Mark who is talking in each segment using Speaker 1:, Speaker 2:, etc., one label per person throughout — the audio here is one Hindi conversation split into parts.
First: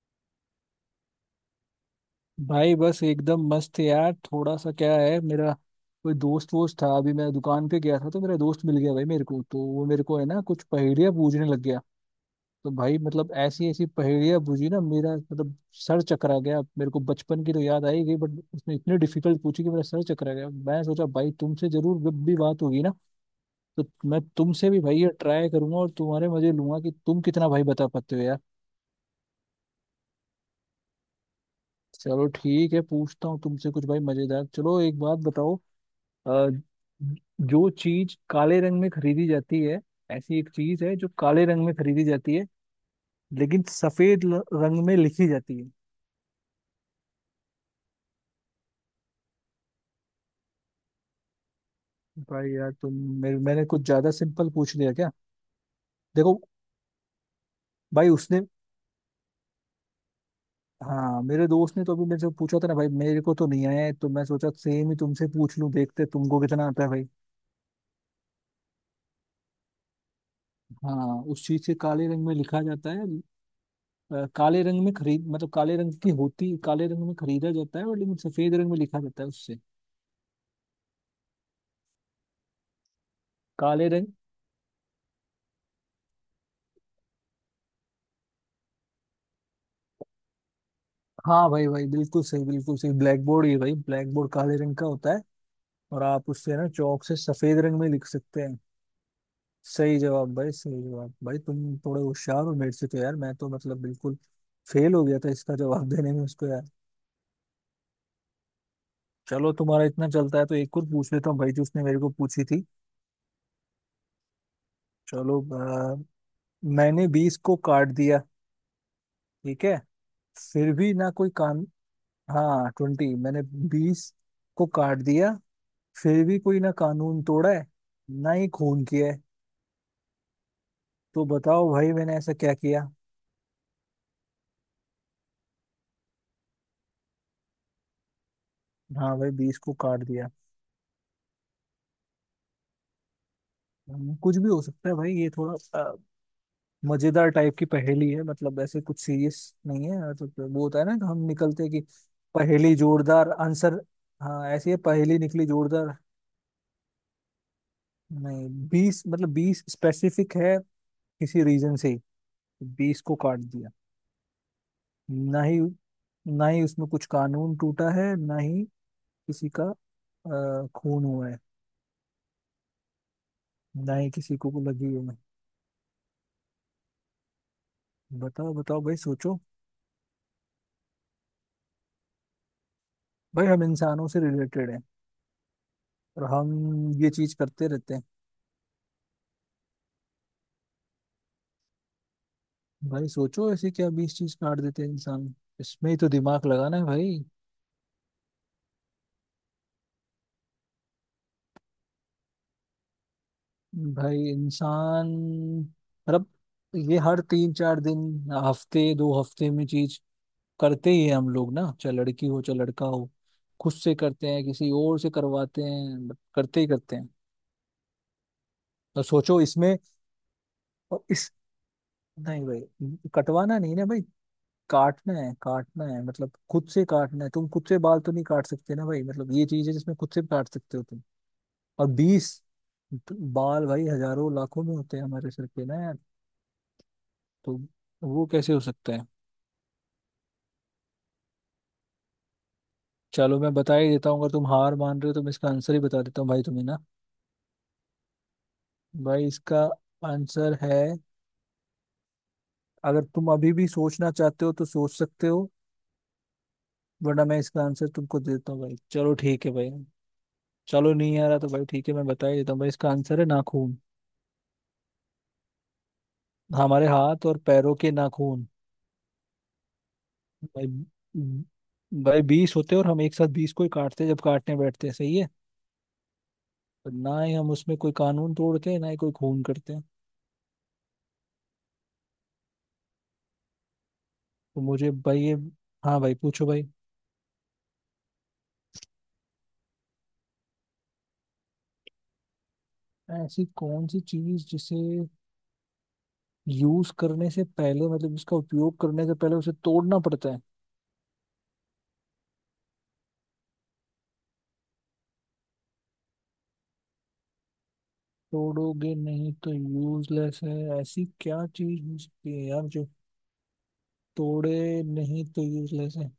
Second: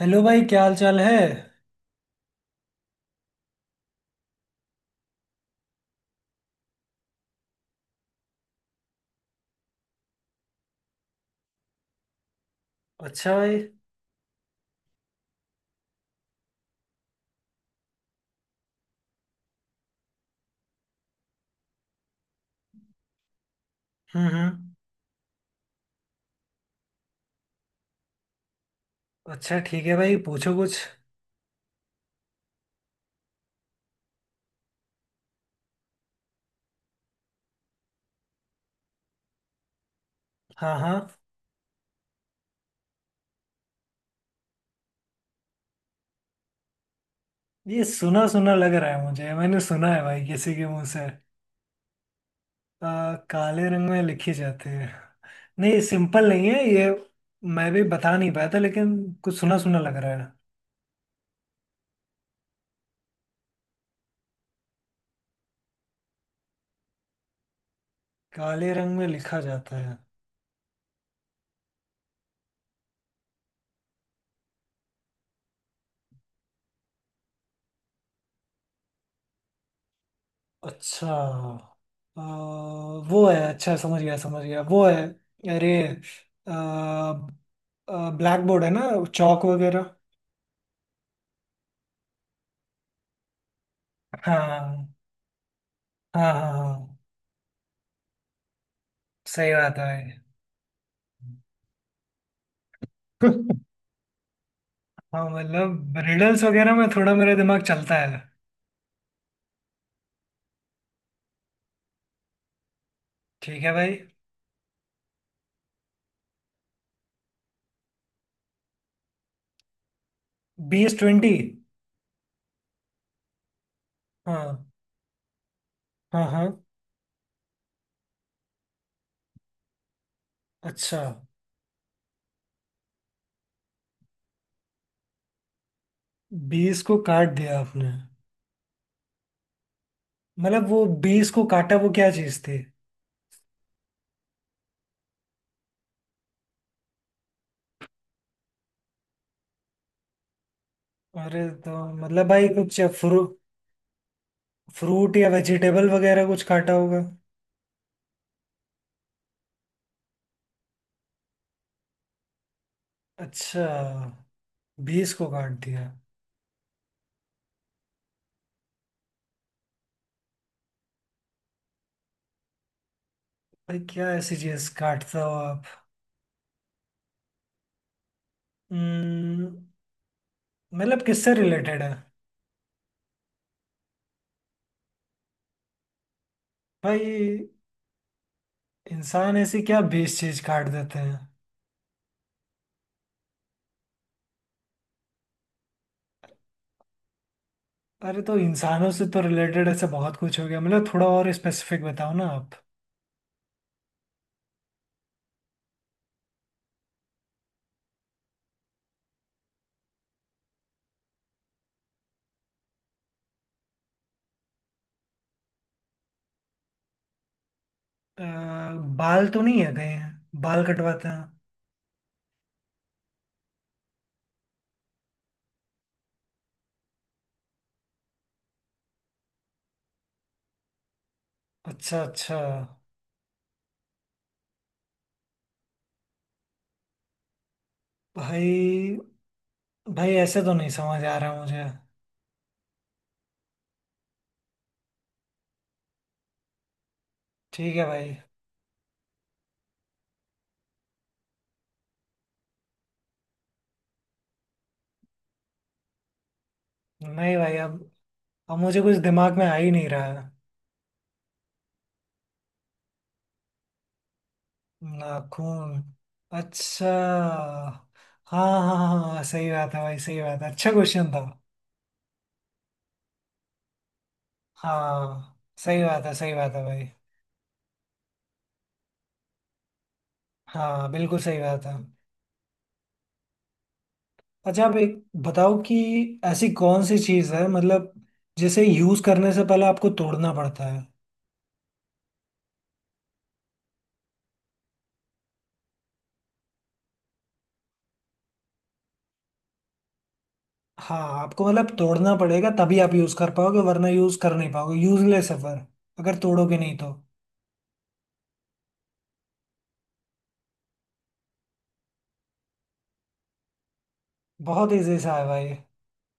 Speaker 1: हेलो भाई क्या हाल चाल है।
Speaker 2: भाई, बस एकदम मस्त है यार। थोड़ा सा क्या है, मेरा कोई दोस्त वोस्त था। अभी मैं दुकान पे गया था तो मेरा दोस्त मिल गया भाई। मेरे को तो वो मेरे को है ना कुछ पहेलियां पूछने लग गया। तो भाई मतलब
Speaker 1: अच्छा भाई।
Speaker 2: ऐसी ऐसी पहेलियां पूछी ना मेरा मतलब सर चकरा गया मेरे को। बचपन की तो याद आई गई बट उसने इतनी डिफिकल्ट पूछी कि मेरा सर चकरा गया। मैं सोचा, भाई तुमसे जरूर जब भी बात होगी ना तो मैं तुमसे
Speaker 1: हम्म।
Speaker 2: भी भाई ये ट्राई करूंगा और तुम्हारे मजे लूंगा कि तुम कितना भाई बता पाते हो यार।
Speaker 1: अच्छा ठीक है भाई पूछो कुछ।
Speaker 2: चलो ठीक है, पूछता हूँ तुमसे कुछ भाई मजेदार। चलो, एक बात बताओ। अ, जो चीज काले रंग में खरीदी जाती है, ऐसी एक
Speaker 1: हाँ
Speaker 2: चीज है
Speaker 1: हाँ।
Speaker 2: जो काले रंग में खरीदी जाती है, लेकिन सफेद रंग में लिखी जाती है।
Speaker 1: ये सुना सुना लग रहा है मुझे मैंने सुना है भाई किसी के मुंह से।
Speaker 2: भाई यार तुम।
Speaker 1: काले
Speaker 2: मैंने कुछ
Speaker 1: रंग में
Speaker 2: ज्यादा
Speaker 1: लिखी
Speaker 2: सिंपल
Speaker 1: जाती
Speaker 2: पूछ
Speaker 1: है।
Speaker 2: लिया क्या?
Speaker 1: नहीं सिंपल
Speaker 2: देखो,
Speaker 1: नहीं है ये। मैं भी
Speaker 2: भाई
Speaker 1: बता नहीं
Speaker 2: उसने।
Speaker 1: पाया था लेकिन कुछ सुना सुना लग रहा है।
Speaker 2: हाँ, मेरे दोस्त ने तो अभी मेरे से पूछा था ना भाई। मेरे को तो नहीं आया है तो मैं सोचा सेम ही तुमसे पूछ लूं, देखते तुमको कितना आता है भाई।
Speaker 1: काले रंग में लिखा जाता है।
Speaker 2: हाँ, उस चीज से काले रंग में लिखा जाता है। काले रंग में खरीद मतलब काले रंग की होती, काले रंग में खरीदा जाता है, और लेकिन सफेद रंग में लिखा जाता है उससे।
Speaker 1: अच्छा। आ, वो है अच्छा
Speaker 2: काले रंग।
Speaker 1: समझ गया वो है। अरे। ब्लैक बोर्ड है ना। चौक वगैरह।
Speaker 2: हाँ भाई भाई, बिल्कुल सही बिल्कुल सही, ब्लैक बोर्ड। ये भाई, ब्लैक बोर्ड काले रंग का
Speaker 1: हाँ
Speaker 2: होता है और आप
Speaker 1: हाँ हाँ
Speaker 2: उससे ना,
Speaker 1: हाँ,
Speaker 2: चौक से, सफेद रंग में लिख सकते हैं।
Speaker 1: सही बात है
Speaker 2: सही
Speaker 1: भाई।
Speaker 2: जवाब भाई, सही जवाब भाई। तुम थोड़े होशियार हो मेरे से, तो यार मैं तो मतलब बिल्कुल फेल हो गया
Speaker 1: हाँ
Speaker 2: था इसका जवाब
Speaker 1: मतलब
Speaker 2: देने में
Speaker 1: रिडल्स
Speaker 2: उसको यार।
Speaker 1: वगैरह में थोड़ा मेरा दिमाग चलता है।
Speaker 2: चलो, तुम्हारा इतना चलता है तो एक और पूछ लेता हूँ भाई जो उसने मेरे को पूछी थी।
Speaker 1: ठीक है भाई।
Speaker 2: चलो। अ, मैंने 20 को काट दिया, ठीक है, फिर भी
Speaker 1: 20
Speaker 2: ना कोई
Speaker 1: 20।
Speaker 2: कान। हाँ 20, मैंने 20
Speaker 1: हाँ
Speaker 2: को काट दिया, फिर
Speaker 1: हाँ
Speaker 2: भी
Speaker 1: हाँ।
Speaker 2: कोई ना कानून तोड़ा है, ना ही खून किया है।
Speaker 1: अच्छा।
Speaker 2: तो बताओ भाई, मैंने ऐसा क्या किया?
Speaker 1: 20 को काट दिया आपने।
Speaker 2: हाँ भाई, 20 को काट दिया।
Speaker 1: मतलब वो 20 को काटा वो क्या चीज थी।
Speaker 2: कुछ भी हो सकता है भाई, ये थोड़ा अ, मजेदार टाइप की पहेली है। मतलब ऐसे कुछ सीरियस नहीं है। तो वो होता है ना कि हम
Speaker 1: अरे
Speaker 2: निकलते हैं
Speaker 1: तो
Speaker 2: कि
Speaker 1: मतलब भाई
Speaker 2: पहेली
Speaker 1: कुछ
Speaker 2: जोरदार आंसर। हाँ, ऐसी है
Speaker 1: फ्रूट
Speaker 2: पहेली
Speaker 1: या
Speaker 2: निकली
Speaker 1: वेजिटेबल
Speaker 2: जोरदार।
Speaker 1: वगैरह कुछ काटा होगा।
Speaker 2: नहीं, 20 मतलब 20 स्पेसिफिक है किसी रीजन से ही। 20 को काट
Speaker 1: अच्छा।
Speaker 2: दिया।
Speaker 1: बीस को
Speaker 2: ना
Speaker 1: काट
Speaker 2: ही
Speaker 1: दिया।
Speaker 2: ना ही उसमें कुछ कानून टूटा है, ना ही किसी का खून हुआ है,
Speaker 1: भाई
Speaker 2: ना
Speaker 1: क्या
Speaker 2: ही
Speaker 1: ऐसी
Speaker 2: किसी को
Speaker 1: चीज
Speaker 2: लगी है।
Speaker 1: काटते हो आप।
Speaker 2: बताओ बताओ भाई, सोचो।
Speaker 1: हम्म, मतलब किससे रिलेटेड है।
Speaker 2: भाई हम इंसानों से रिलेटेड हैं और हम ये चीज
Speaker 1: भाई
Speaker 2: करते रहते हैं।
Speaker 1: इंसान ऐसी क्या बेस चीज काट देते हैं।
Speaker 2: भाई सोचो, ऐसे क्या 20 चीज काट देते हैं इंसान? इसमें ही तो दिमाग लगाना है भाई।
Speaker 1: अरे तो इंसानों से तो रिलेटेड ऐसा बहुत कुछ हो गया मतलब थोड़ा और स्पेसिफिक बताओ ना आप।
Speaker 2: भाई इंसान मतलब ये हर तीन चार दिन, हफ्ते दो हफ्ते में चीज करते ही है हम लोग ना। चाहे लड़की हो चाहे लड़का हो, खुद से करते हैं, किसी और से करवाते हैं, but करते ही करते हैं।
Speaker 1: अ,
Speaker 2: तो
Speaker 1: बाल तो
Speaker 2: सोचो
Speaker 1: नहीं है
Speaker 2: इसमें।
Speaker 1: कहीं बाल
Speaker 2: और
Speaker 1: कटवाते
Speaker 2: इस।
Speaker 1: हैं।
Speaker 2: नहीं भाई, कटवाना नहीं ना भाई, काटना है, काटना है। मतलब खुद से काटना है, तुम खुद से बाल तो नहीं काट सकते ना भाई। मतलब ये चीज है जिसमें खुद से भी काट सकते हो तुम। और
Speaker 1: अच्छा
Speaker 2: 20।
Speaker 1: अच्छा।
Speaker 2: तो बाल भाई हजारों लाखों में होते हैं हमारे सर पे ना यार। तो वो कैसे हो सकता
Speaker 1: भाई
Speaker 2: है?
Speaker 1: भाई ऐसे तो नहीं समझ आ रहा मुझे।
Speaker 2: चलो मैं बता ही देता हूँ, अगर तुम हार मान रहे हो तो मैं इसका आंसर ही बता देता हूँ भाई तुम्हें ना।
Speaker 1: ठीक है भाई।
Speaker 2: भाई इसका आंसर है। अगर तुम अभी भी सोचना चाहते हो तो सोच सकते हो, वरना
Speaker 1: नहीं
Speaker 2: मैं
Speaker 1: भाई
Speaker 2: इसका आंसर तुमको दे देता
Speaker 1: अब
Speaker 2: हूँ भाई।
Speaker 1: मुझे कुछ
Speaker 2: चलो
Speaker 1: दिमाग
Speaker 2: ठीक
Speaker 1: में
Speaker 2: है
Speaker 1: आ
Speaker 2: भाई।
Speaker 1: ही नहीं रहा है।
Speaker 2: चलो, नहीं आ रहा तो भाई ठीक है, मैं बता ही देता हूँ भाई। इसका आंसर है नाखून।
Speaker 1: नाखून।
Speaker 2: हमारे
Speaker 1: अच्छा।
Speaker 2: हाथ और पैरों के नाखून।
Speaker 1: हाँ हाँ हाँ हाँ, सही बात है भाई सही बात है
Speaker 2: भाई
Speaker 1: अच्छा क्वेश्चन था।
Speaker 2: भाई 20 होते हैं और हम एक साथ 20 को ही काटते हैं जब काटने बैठते हैं। सही है।
Speaker 1: हाँ। सही बात है भाई।
Speaker 2: पर ना ही हम उसमें कोई कानून तोड़ते हैं, ना ही कोई खून करते हैं।
Speaker 1: हाँ बिल्कुल सही बात है।
Speaker 2: तो
Speaker 1: अच्छा आप
Speaker 2: मुझे
Speaker 1: एक
Speaker 2: भाई ये।
Speaker 1: बताओ कि
Speaker 2: हाँ भाई, पूछो
Speaker 1: ऐसी
Speaker 2: भाई।
Speaker 1: कौन सी चीज़ है मतलब जिसे यूज़ करने से पहले आपको तोड़ना पड़ता है।
Speaker 2: ऐसी कौन सी चीज जिसे यूज करने से पहले, मतलब इसका उपयोग करने से पहले, उसे तोड़ना पड़ता है?
Speaker 1: हाँ आपको मतलब तोड़ना पड़ेगा तभी आप यूज़ कर पाओगे वरना यूज़ कर नहीं पाओगे यूजलेस है फिर अगर तोड़ोगे नहीं तो।
Speaker 2: तोड़ोगे नहीं तो यूजलेस है, ऐसी क्या चीज हो सकती है यार जो
Speaker 1: बहुत
Speaker 2: तोड़े
Speaker 1: ईजी सा
Speaker 2: नहीं
Speaker 1: है
Speaker 2: तो
Speaker 1: भाई।
Speaker 2: यूजलेस है?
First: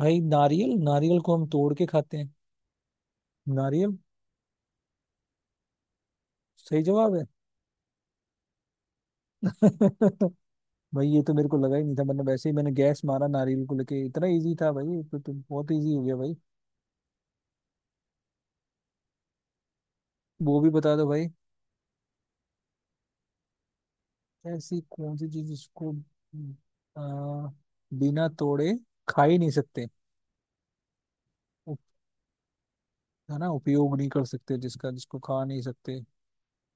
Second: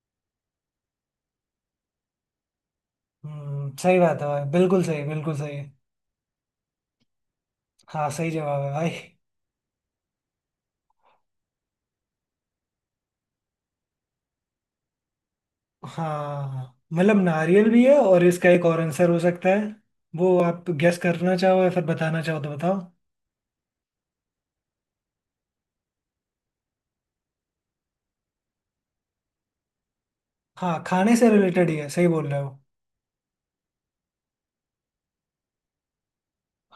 Speaker 2: भाई नारियल, नारियल को हम तोड़ के खाते हैं। नारियल
Speaker 1: सही बात है भाई बिल्कुल सही बिल्कुल सही।
Speaker 2: सही जवाब है।
Speaker 1: हाँ सही जवाब है भाई।
Speaker 2: भाई ये तो मेरे को लगा ही नहीं था मतलब, वैसे ही मैंने गैस मारा नारियल को लेके। इतना इजी था भाई, ये तो बहुत इजी हो गया भाई।
Speaker 1: हाँ मतलब नारियल भी है और इसका एक और आंसर हो सकता है वो
Speaker 2: वो
Speaker 1: आप
Speaker 2: भी बता
Speaker 1: गेस
Speaker 2: दो भाई।
Speaker 1: करना चाहो या फिर बताना चाहो तो बताओ।
Speaker 2: ऐसी कौन सी चीज जिसको आ, बिना तोड़े खा ही नहीं सकते?
Speaker 1: हाँ खाने से रिलेटेड ही है
Speaker 2: उप-
Speaker 1: सही बोल रहे हो।
Speaker 2: है ना, उपयोग नहीं कर सकते जिसका, जिसको खा नहीं सकते।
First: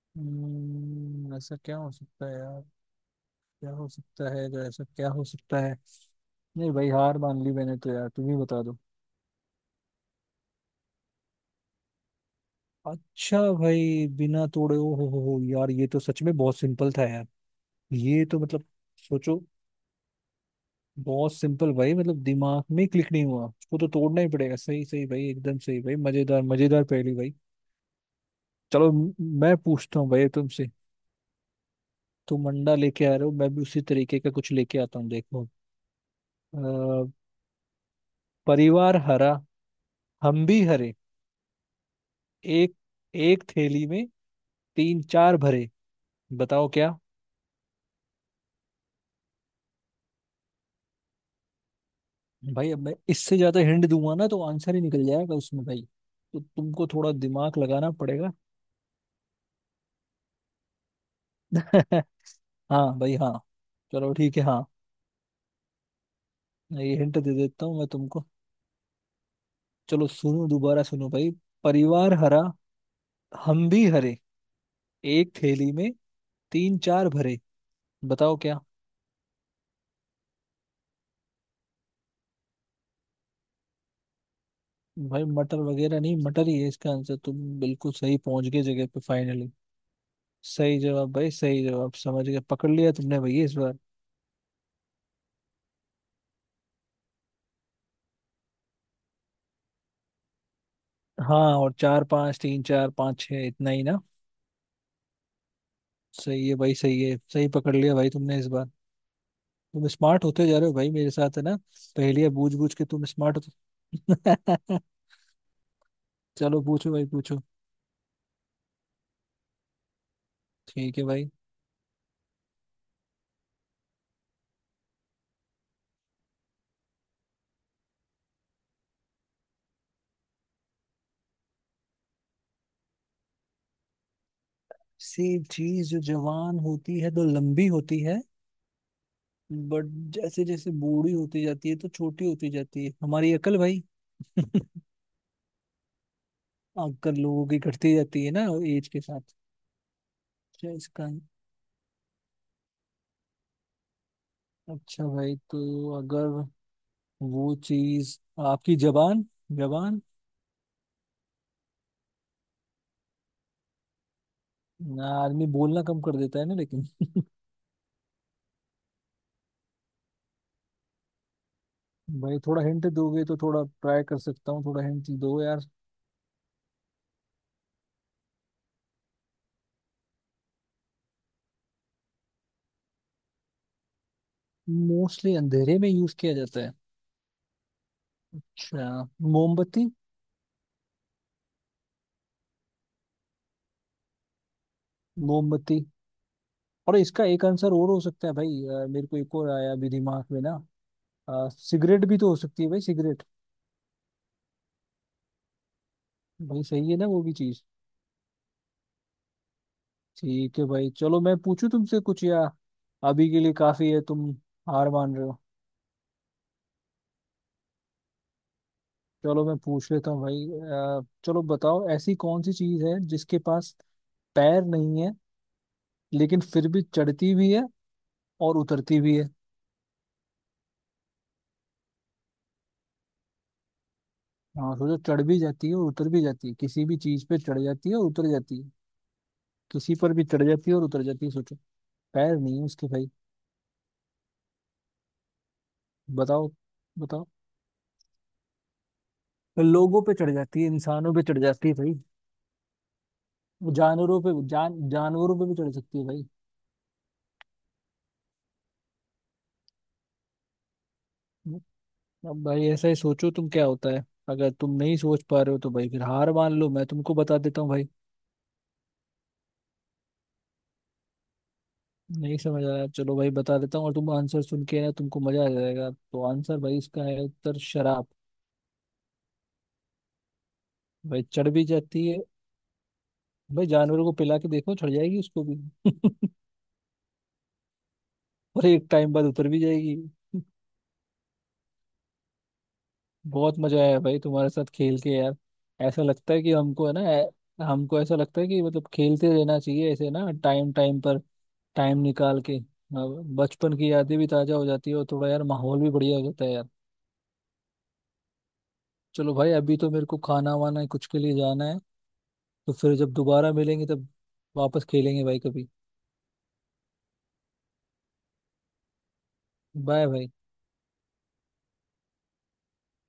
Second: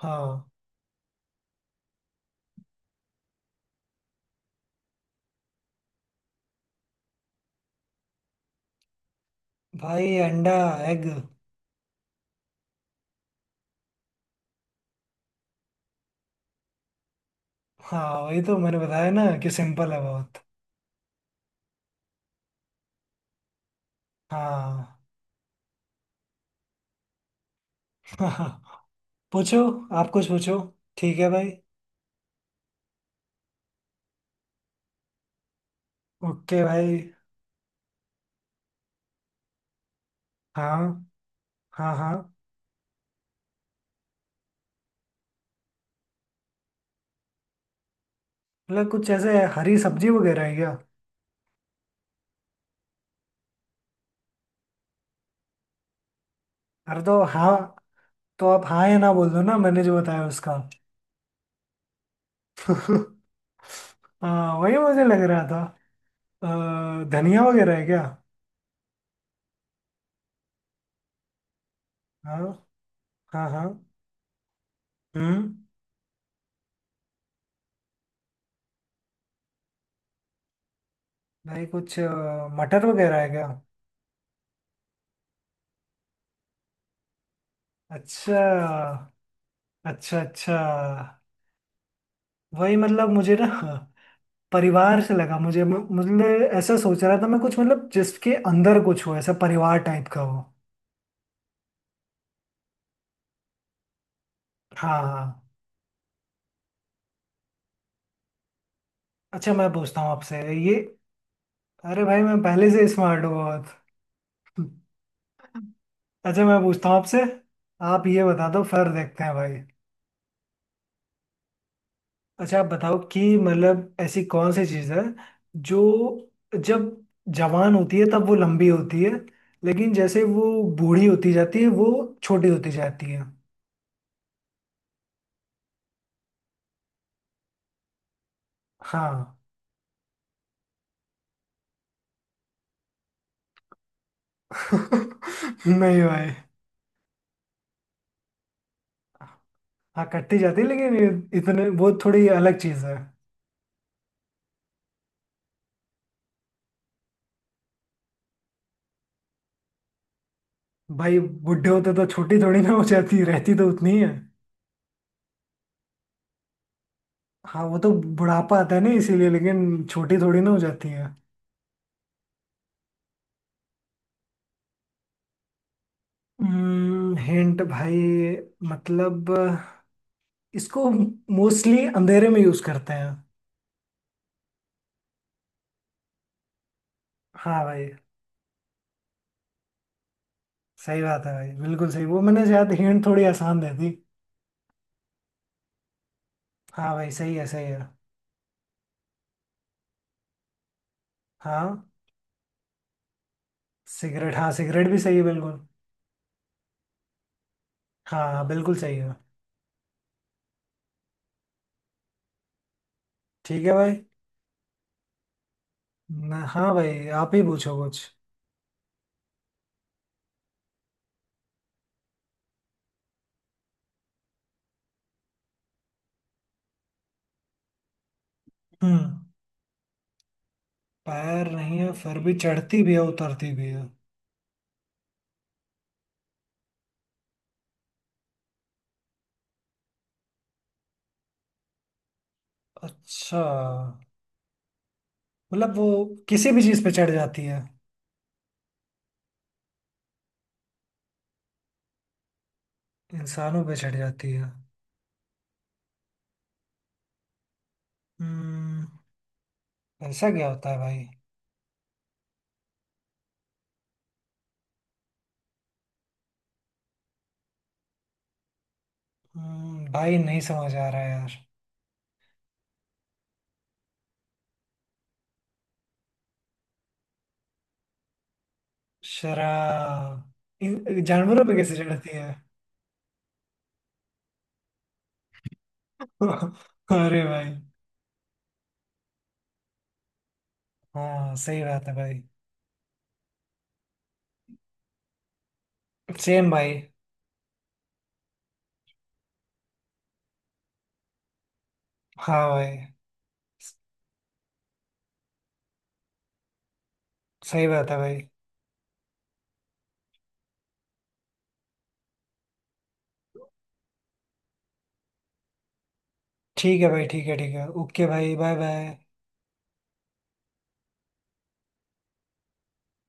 Speaker 1: हाँ।
Speaker 2: ऐसा क्या हो सकता है यार? क्या हो सकता है जो? ऐसा क्या हो सकता है? नहीं भाई, हार मान ली मैंने तो यार, तुम ही बता दो।
Speaker 1: भाई अंडा एग।
Speaker 2: अच्छा भाई, बिना तोड़े। ओ हो यार, ये तो सच में बहुत सिंपल था यार।
Speaker 1: हाँ
Speaker 2: ये तो
Speaker 1: वही तो
Speaker 2: मतलब।
Speaker 1: मैंने बताया ना
Speaker 2: सोचो,
Speaker 1: कि सिंपल है बहुत।
Speaker 2: बहुत सिंपल भाई, मतलब दिमाग में क्लिक नहीं हुआ, उसको तो तोड़ना ही पड़ेगा। सही सही
Speaker 1: हाँ।
Speaker 2: भाई, एकदम सही भाई। मजेदार मजेदार पहेली भाई।
Speaker 1: हाँ।
Speaker 2: चलो मैं
Speaker 1: पूछो।
Speaker 2: पूछता हूँ
Speaker 1: आप कुछ
Speaker 2: भाई
Speaker 1: पूछो।
Speaker 2: तुमसे।
Speaker 1: ठीक है भाई।
Speaker 2: तुम अंडा लेके आ रहे हो, मैं भी उसी तरीके का कुछ लेके आता हूँ, देखो। अ,
Speaker 1: ओके भाई।
Speaker 2: परिवार हरा, हम भी हरे,
Speaker 1: हाँ हाँ हाँ।
Speaker 2: एक एक थैली में तीन चार भरे, बताओ क्या?
Speaker 1: मतलब कुछ ऐसे हरी सब्जी वगैरह है क्या।
Speaker 2: भाई अब मैं इससे ज्यादा हिंट दूंगा ना तो आंसर ही निकल जाएगा उसमें भाई। तो तुमको
Speaker 1: अरे
Speaker 2: थोड़ा
Speaker 1: तो हाँ।
Speaker 2: दिमाग लगाना पड़ेगा।
Speaker 1: तो आप हाँ या ना बोल दो ना मैंने जो बताया उसका।
Speaker 2: हाँ भाई हाँ। चलो ठीक है
Speaker 1: हाँ
Speaker 2: हाँ।
Speaker 1: वही मुझे लग रहा था।
Speaker 2: मैं ये हिंट दे
Speaker 1: धनिया
Speaker 2: देता
Speaker 1: वगैरह
Speaker 2: हूँ
Speaker 1: है
Speaker 2: मैं
Speaker 1: क्या।
Speaker 2: तुमको। चलो सुनो, दोबारा सुनो भाई। परिवार
Speaker 1: हाँ
Speaker 2: हरा,
Speaker 1: हाँ हाँ।
Speaker 2: हम भी हरे, एक
Speaker 1: हम्म।
Speaker 2: थैली में तीन चार भरे, बताओ क्या?
Speaker 1: भाई कुछ मटर वगैरह है क्या।
Speaker 2: भाई मटर वगैरह नहीं, मटर ही है इसका आंसर। तुम बिल्कुल सही
Speaker 1: अच्छा।
Speaker 2: पहुंच गए जगह पे फाइनली।
Speaker 1: अच्छा अच्छा।
Speaker 2: सही जवाब भाई, सही जवाब। समझ गए, पकड़
Speaker 1: वही
Speaker 2: लिया
Speaker 1: मतलब
Speaker 2: तुमने
Speaker 1: मुझे
Speaker 2: भैया
Speaker 1: ना
Speaker 2: इस बार।
Speaker 1: परिवार से लगा मुझे मुझे ऐसा सोच रहा था मैं कुछ मतलब जिसके अंदर कुछ हो ऐसा परिवार टाइप का हो।
Speaker 2: हाँ, और चार पाँच, तीन चार पाँच छः, इतना ही ना।
Speaker 1: हाँ हाँ।
Speaker 2: सही है भाई सही है, सही पकड़ लिया भाई तुमने इस बार।
Speaker 1: अच्छा मैं
Speaker 2: तुम
Speaker 1: पूछता हूँ
Speaker 2: स्मार्ट
Speaker 1: आपसे।
Speaker 2: होते जा रहे हो
Speaker 1: ये।
Speaker 2: भाई मेरे साथ, है ना?
Speaker 1: अरे भाई
Speaker 2: पहेलियां
Speaker 1: मैं
Speaker 2: बूझ
Speaker 1: पहले
Speaker 2: बूझ के
Speaker 1: से
Speaker 2: तुम
Speaker 1: स्मार्ट हूँ
Speaker 2: स्मार्ट
Speaker 1: बहुत।
Speaker 2: हो।
Speaker 1: अच्छा मैं
Speaker 2: चलो
Speaker 1: पूछता
Speaker 2: पूछो
Speaker 1: हूँ
Speaker 2: भाई
Speaker 1: आपसे।
Speaker 2: पूछो।
Speaker 1: आप ये बता दो फिर देखते हैं भाई।
Speaker 2: ठीक है भाई।
Speaker 1: अच्छा आप बताओ कि मतलब ऐसी कौन सी चीज़ है जो जब जवान होती है तब वो लंबी होती है लेकिन जैसे वो बूढ़ी होती जाती है वो छोटी होती जाती है।
Speaker 2: सेब चीज जो जवान होती है तो लंबी होती है,
Speaker 1: हाँ।
Speaker 2: बट जैसे जैसे बूढ़ी होती जाती है तो छोटी होती जाती है हमारी अकल भाई।
Speaker 1: नहीं भाई।
Speaker 2: अक्कल लोगों की घटती जाती है ना, एज के साथ।
Speaker 1: हाँ कटती जाती है
Speaker 2: क्या
Speaker 1: लेकिन ये
Speaker 2: इसका।
Speaker 1: इतने वो थोड़ी अलग चीज है।
Speaker 2: अच्छा भाई, तो अगर वो चीज आपकी जबान, जबान।
Speaker 1: भाई बुढ़े होते तो छोटी थोड़ी ना हो जाती रहती तो उतनी ही है।
Speaker 2: आदमी बोलना कम कर देता है ना लेकिन।
Speaker 1: हाँ वो तो बुढ़ापा आता है ना इसीलिए लेकिन छोटी थोड़ी ना हो जाती है।
Speaker 2: भाई थोड़ा हिंट दोगे तो थोड़ा ट्राई कर सकता हूँ, थोड़ा हिंट दो यार।
Speaker 1: हिंट भाई मतलब इसको मोस्टली अंधेरे में यूज करते हैं।
Speaker 2: मोस्टली अंधेरे में यूज किया जाता है?
Speaker 1: हाँ भाई।
Speaker 2: अच्छा, मोमबत्ती।
Speaker 1: सही बात है भाई बिल्कुल सही वो मैंने शायद हिंट थोड़ी आसान दे दी।
Speaker 2: मोमबत्ती।
Speaker 1: हाँ
Speaker 2: और
Speaker 1: भाई
Speaker 2: इसका
Speaker 1: सही
Speaker 2: एक
Speaker 1: है सही
Speaker 2: आंसर
Speaker 1: है।
Speaker 2: और हो सकता है भाई, मेरे को एक और आया अभी दिमाग में ना।
Speaker 1: हाँ
Speaker 2: सिगरेट भी तो हो सकती है भाई, सिगरेट।
Speaker 1: हाँ सिगरेट भी सही है बिल्कुल।
Speaker 2: भाई सही है ना, वो भी चीज।
Speaker 1: हाँ हाँ, बिल्कुल सही है।
Speaker 2: ठीक है भाई, चलो मैं पूछूं तुमसे कुछ, या अभी के लिए
Speaker 1: ठीक है
Speaker 2: काफी है?
Speaker 1: भाई।
Speaker 2: तुम हार मान रहे हो?
Speaker 1: ना हाँ भाई आप ही पूछो कुछ।
Speaker 2: चलो मैं पूछ लेता हूँ भाई। चलो बताओ, ऐसी कौन सी चीज है जिसके पास पैर नहीं है, लेकिन फिर भी चढ़ती भी है और उतरती भी
Speaker 1: हम्म।
Speaker 2: है?
Speaker 1: पैर नहीं है फिर भी चढ़ती भी है उतरती भी है।
Speaker 2: हाँ सोचो, चढ़ भी जाती है और उतर भी जाती है, किसी भी चीज पे चढ़ जाती है और उतर जाती है। किसी पर भी चढ़ जाती है और उतर जाती है, सोचो। पैर नहीं है उसके भाई।
Speaker 1: अच्छा मतलब वो
Speaker 2: बताओ,
Speaker 1: किसी भी चीज पे चढ़
Speaker 2: बताओ।
Speaker 1: जाती है।
Speaker 2: लोगों पे चढ़ जाती है, इंसानों पे चढ़ जाती है भाई।
Speaker 1: इंसानों
Speaker 2: वो
Speaker 1: पे चढ़
Speaker 2: जानवरों पे
Speaker 1: जाती है।
Speaker 2: जान जानवरों पे भी चढ़ सकती है भाई।
Speaker 1: हम्म। ऐसा क्या होता है भाई।
Speaker 2: अब भाई ऐसा ही सोचो तुम, क्या होता है? अगर तुम नहीं सोच पा रहे हो तो भाई फिर हार मान लो, मैं तुमको बता देता हूँ भाई।
Speaker 1: भाई नहीं समझ आ रहा है यार।
Speaker 2: नहीं समझ आ रहा, चलो भाई बता देता हूँ और तुम आंसर सुन के ना, तुमको मजा आ जाएगा। तो आंसर भाई इसका है, उत्तर शराब।
Speaker 1: शराब।
Speaker 2: भाई
Speaker 1: जानवरों
Speaker 2: चढ़
Speaker 1: पे
Speaker 2: भी
Speaker 1: कैसे
Speaker 2: जाती
Speaker 1: चढ़ती
Speaker 2: है,
Speaker 1: है।
Speaker 2: भाई जानवरों को पिला के देखो, चढ़ जाएगी उसको भी।
Speaker 1: अरे भाई।
Speaker 2: और एक टाइम बाद उतर भी जाएगी।
Speaker 1: हाँ सही बात है भाई।
Speaker 2: बहुत मजा आया भाई तुम्हारे साथ खेल के यार। ऐसा लगता है
Speaker 1: सेम
Speaker 2: कि
Speaker 1: भाई।
Speaker 2: हमको है ना हमको ऐसा लगता है कि मतलब खेलते रहना चाहिए ऐसे ना, टाइम टाइम पर, टाइम निकाल
Speaker 1: हाँ
Speaker 2: के।
Speaker 1: भाई
Speaker 2: अब बचपन की यादें भी ताजा हो जाती है और थोड़ा यार माहौल भी बढ़िया हो जाता है यार।
Speaker 1: सही बात है भाई।
Speaker 2: चलो भाई, अभी तो मेरे को खाना वाना कुछ के लिए जाना है। तो फिर जब दोबारा मिलेंगे तब वापस खेलेंगे भाई कभी।
Speaker 1: ठीक है भाई ठीक है ओके भाई बाय बाय।
Speaker 2: बाय भाई।